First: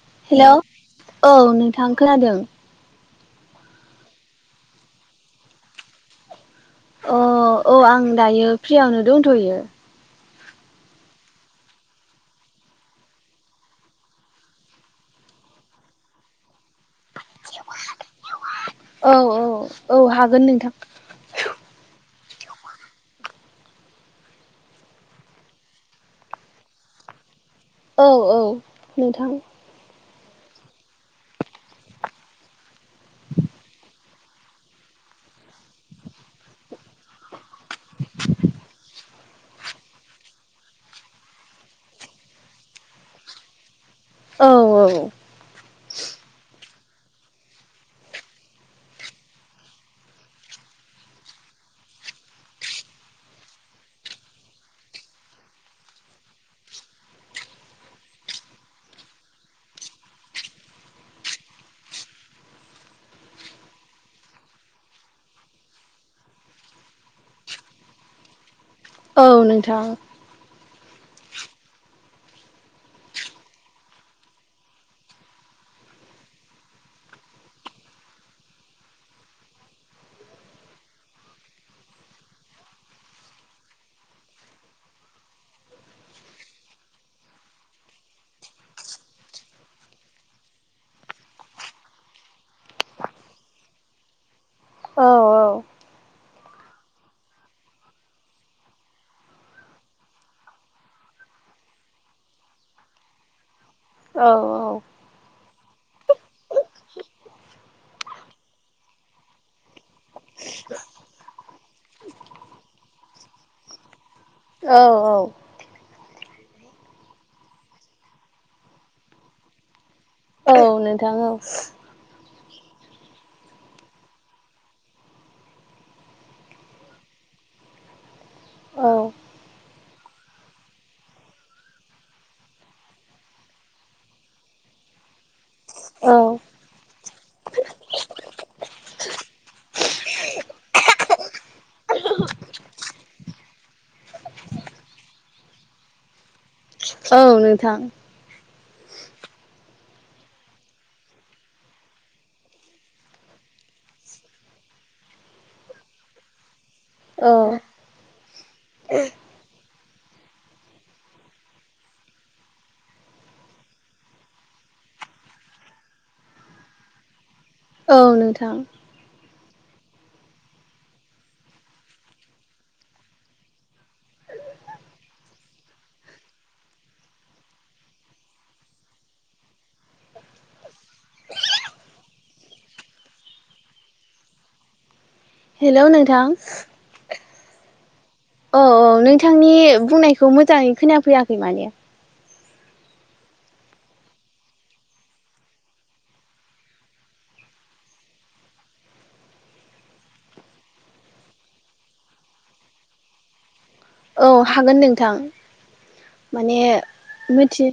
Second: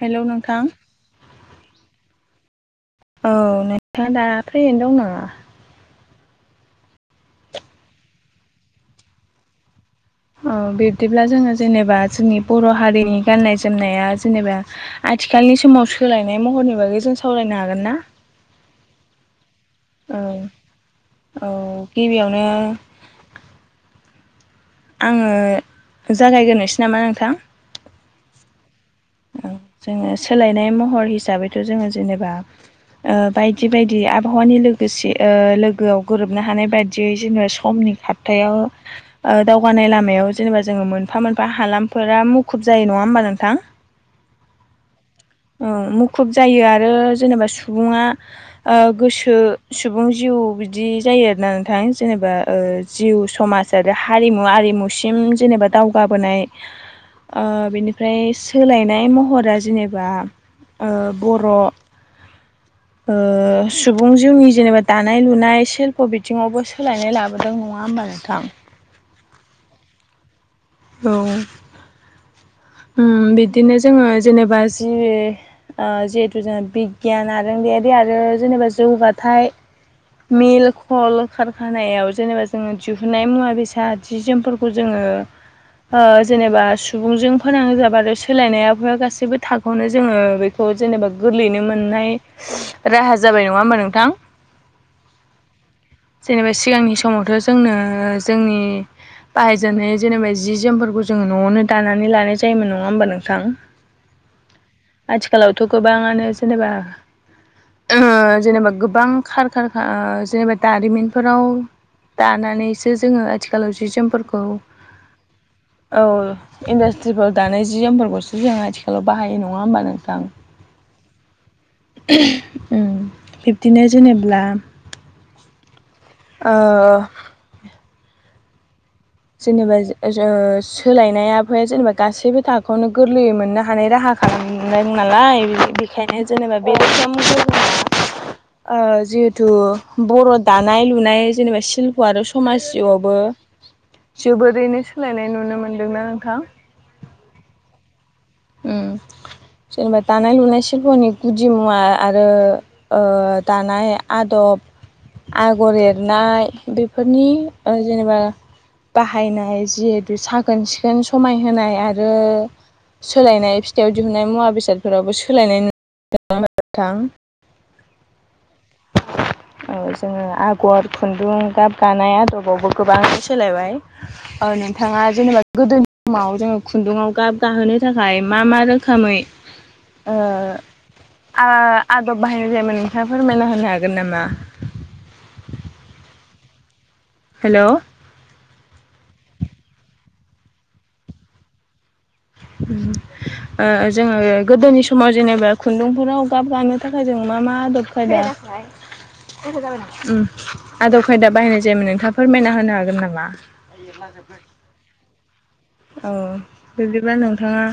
Hello hello नोंथां औ नोंथां खोनादों। औ नोंथाङा दा फैैनो दं नामा? अ औ आं दायो फ्रियावनो दंथ'यो। औ बिब्दिब्ला जोङो जेनेबा जोंनि बर' हारिनि गाननाय जोमनाया जेनेबा आथिखालनि समाव सोलायनाय महरनि बागै जों सावरायनो हागोन ना? औ औ औ हागोन नोंथां औ गिबिआवनो ओ। आङो जागायग्रोनोसै नामा नोंथां? औ औ नोंथां। जोङो सोलायनाय महर हिसाबैथ' जोङो जेनेबा ओ बायदि बायदि आब बहानि लोगोसे ओ लोगोआव गोरोबनो हानाय बायदियै जेनेबा समनि खारथायाव ओ दावगानाय लामायाव जेनेबा जोङो मोनफा मोनफा हालामफोरा मुखुब जायो नङा होमबा नोंथां? औ औ। मुखुब जायो आरो जेनेबा सुबुङा ओ गोसो सुबुं जिउ बिदि जायो आरोना नोंथां जेनेबा ओ जिउ समाज आरो हारिमु आरिमुसिम जेनेबा दावगा बोनाय ओ बेनिफ्राय सोलायनाय महरा जेनेबा ओ बर' ओ सुबुं जिउनि जेनेबा दानाय लुनाय सेल्प' बिथिङावबो सोलायनाय लाबोदों नङा होमबा? [unintelligible] थां औ नोंथां औ उम बिदिनो जोङो जेनेबा जि ओ जिहेतु जोंहा बिगियान आरोंगयारि आरो जेनेबा जौगाथाय मिल खल कारखानायाव जेनेबा जोङो दिहुननाय मुवा बेसाद जि जोमफोरखौ जोङो ओ ओ‌ जेनेबा सुबुंजों फोनांजाबा आरो सोलायनाय गासैबो थाखोआवनो जोङो बेखौ जेनेबा गोरलैनो मोननाय राहा जाबाय नङा होमबा नोंथां? औ औ जेनेबा सिगांनि समावथ' जोंनो जोंनि बाहायजेननाय जेनेबा जि जोमफोरखौ जोङो न'आवनो दानानै लानाय जायोमोन नङा होमबा नोंथां? औ औ थ' गोबाङानो जेनेबा ओ जेनेबा गोबां खार ख जेनेबा दारिमिनफोराव दानानैसो जोङो आथिखालाव जि जोमफोरखौ औ औ औ इन्डास्ट्रिफोर दानाय जि जोमफोरखौसो जों आथिखालाव बाहायो नङा होमबा नोंथां? औ नोथां औ [unintelligible] उम बिब्दिनो जेनेब्ला ओ औ जेनेबा सोलायनाया फ जेनेबा गासैबो थाखोआवनो गोरलैयै मोननो हानाय राहा खालामदों नालाय औ बेखायनो जेनेबा बे रोखोम ओ जिहेथु बर' दानाय लुनाय जेनेबा सिशल्प' आरो समाज जिउआवबो जोबोरैनो सोलायनाय नुनो मोनदोंना नोंथां? औ नोंथां। उम जेनेबा दानाय लुनाय सिल्पनि गुदि मुवा आरो ओ दानाय आदब आगर एरनाय बेफोरनि औ जेनेबा बाहायनाय जिहेतु साखोन सिखोन समायहोनाय आरो सोलायनाय फिथाइयाव दिहुननाय मुवा बेसादफोरावबो सोलायनाय [unintelligible] थां औ नोंथां औ जोङो आगर खुन्दुं गाब गानाय आदबावबो गोबां सोलायबाय नोंथाङा जेनेबा गोदोनि समाव जोङो खुन्दुङाव गाब गाहोनो थाखाय मा मा रोखोमै ओ आ आदब बाहायनाय जायोमोन नोंथां आफोरमायना हो हागोन नामा? हेल' नोंथां हेल' औ औ नोंथांनि बुंनायखौ मोजाङै खोनाफैयाखै माने ओ‌ जोङो गोदोनि समाव जेनेबा खुन्दुंफोराव गाब गानो थाखाय जों मा मा आदब खायदा आदब खायदा बाहायनाय जायोमोन नोंथाङा फोरमायना होनो हागोन नामा? औ हागोन नोंथां। औ माने बिबदिबा नोंथाङा मिथि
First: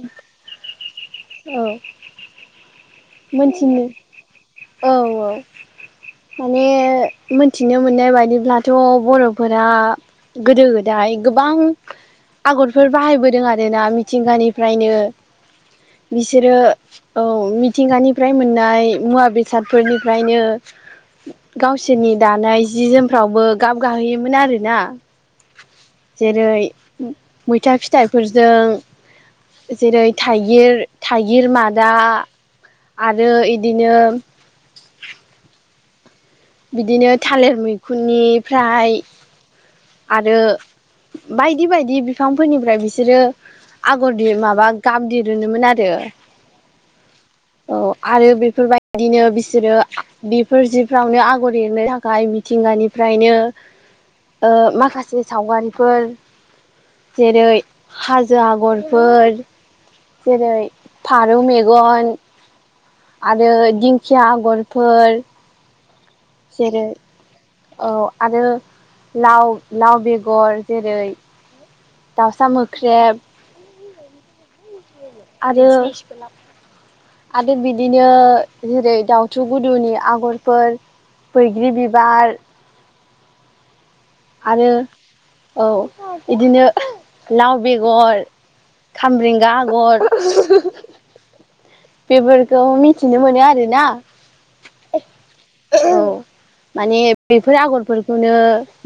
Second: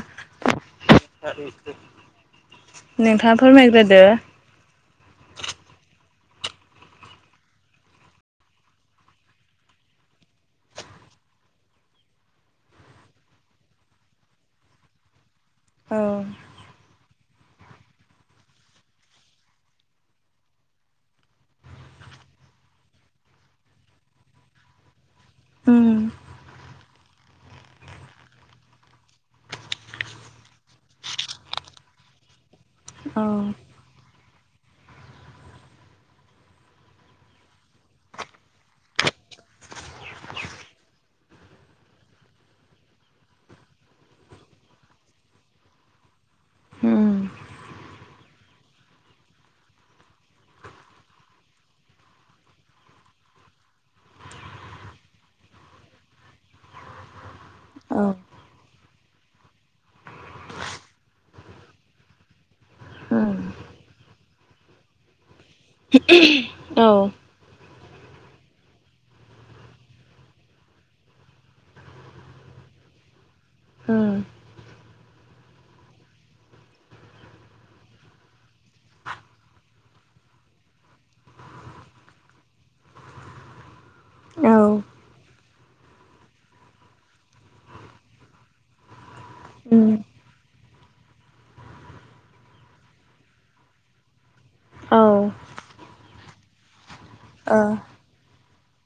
औ नोंथाङा‌ मोनथिनो फोरमायग्रोदो औ औ माने मोनथिनो मोननाय बायदिब्लाथ' बर'फोरा गोदो गोदाय गोबां आगरफोर बाहायबोदों आरोना मिथिंगानिफ्रायनो औ बिसोरो औ मिथिंगानिफ्राय मोननाय मुवा बेसादफोरनिफ्रायनो गावसोरनि दानाय जि जोमफ्रावबो गाब गाहोयोमोन आरोना उम जेरै मैथा फिथाइफोरजों। जेरै थाइगिर थाइगिर मादा औ आरो इदिनो। बिदिनो थालिर मैखुननिफ्राय आरो। बायदि बायदि बिफांफोरनिफ्राय बिसोरो। आगर दिर माबा गाब दिरोममोन आरो उम औ आरो बे फोरबायदिनो बिसोरो बेफोर जिफ्रावनो आगर एरनो थाखाय मिथिंगानिफ्रायनो। [inaudible] ओ माखासे सावगारिफोर जेरै औ हाजो आगर फोर जेरै फारौ मेगन। उम आरो दिंखिया आगरफोर। औ जेरै औ आरो लाव लाव बेगर जेरै। दावउसा मोख्रेब। उम आरो आरो बिदिनो जेरै दाउथु गुदुनि आगरफोर। बैग्रि बिबार। आरो औ। औ बिदिनो लाव बेगर। खामब्रेंगा उम आगर। बेफोरखौ मिथिनो मोनो आरोना। औ। औ माने बेफोर ओ आगरफोरखौनो।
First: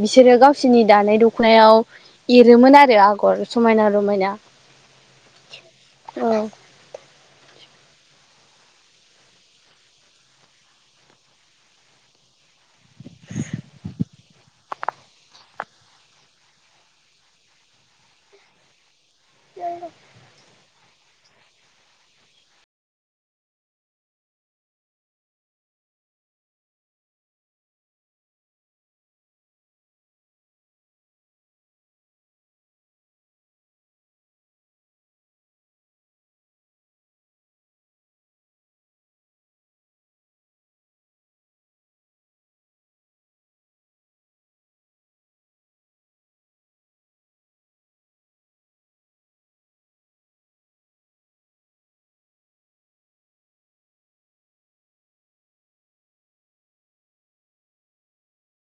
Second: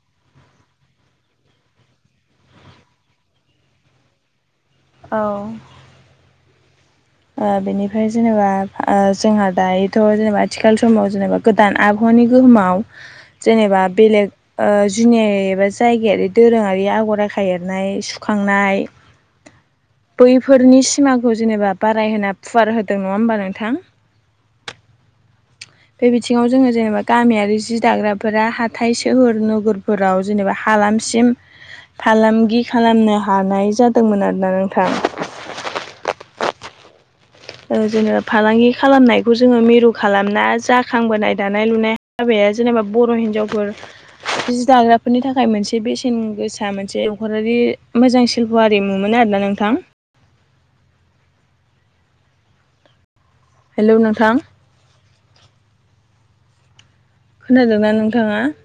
बिसोरो गावसोरनि दानाय दखनायाव एरोमोन आरो आगर समायना रमायना। औ। औ ओ बेनिफ्राय जेनेबा ओ जोंहा दायोथ' जेनेबा आथिखाल समाव जेनेबा गोदान आबह वानि गोहोमाव जेनेबा बेलेग ओ जुनि एबा जायगायारि दोरोङारि आ गरायखा एरनाय सुखांनाय बैफोरनि सिमाखौ जेनेबा। बाराय होना फुवार होदों नङा होमबा नोंथां। बे बिथिङाव जोङो जेनेबा गामियारि जि दाग्राफोरा हाथाय सोहोर नोगोरफोराव जेनेबा हा हालामसिम फालामगि खालामनो हानाय जादोंमोन आरोना नोंथां। [inaudible] ओ जोङो फालांगि खालामनायखौ जोङो मिरु खालामना जाखांबोनाय दानाय लुनाय हाबा या जेनेबा बर' हिनजावफोर। जि दाग्राफोरनि थाखाय मोनसे बेसेन गोसा मोनसे नखरारि मोजां सिल्प' आरिमु मोन आ रोना नोंथां। हेलौ नोंथां। खोनादोंना नोंथाङा।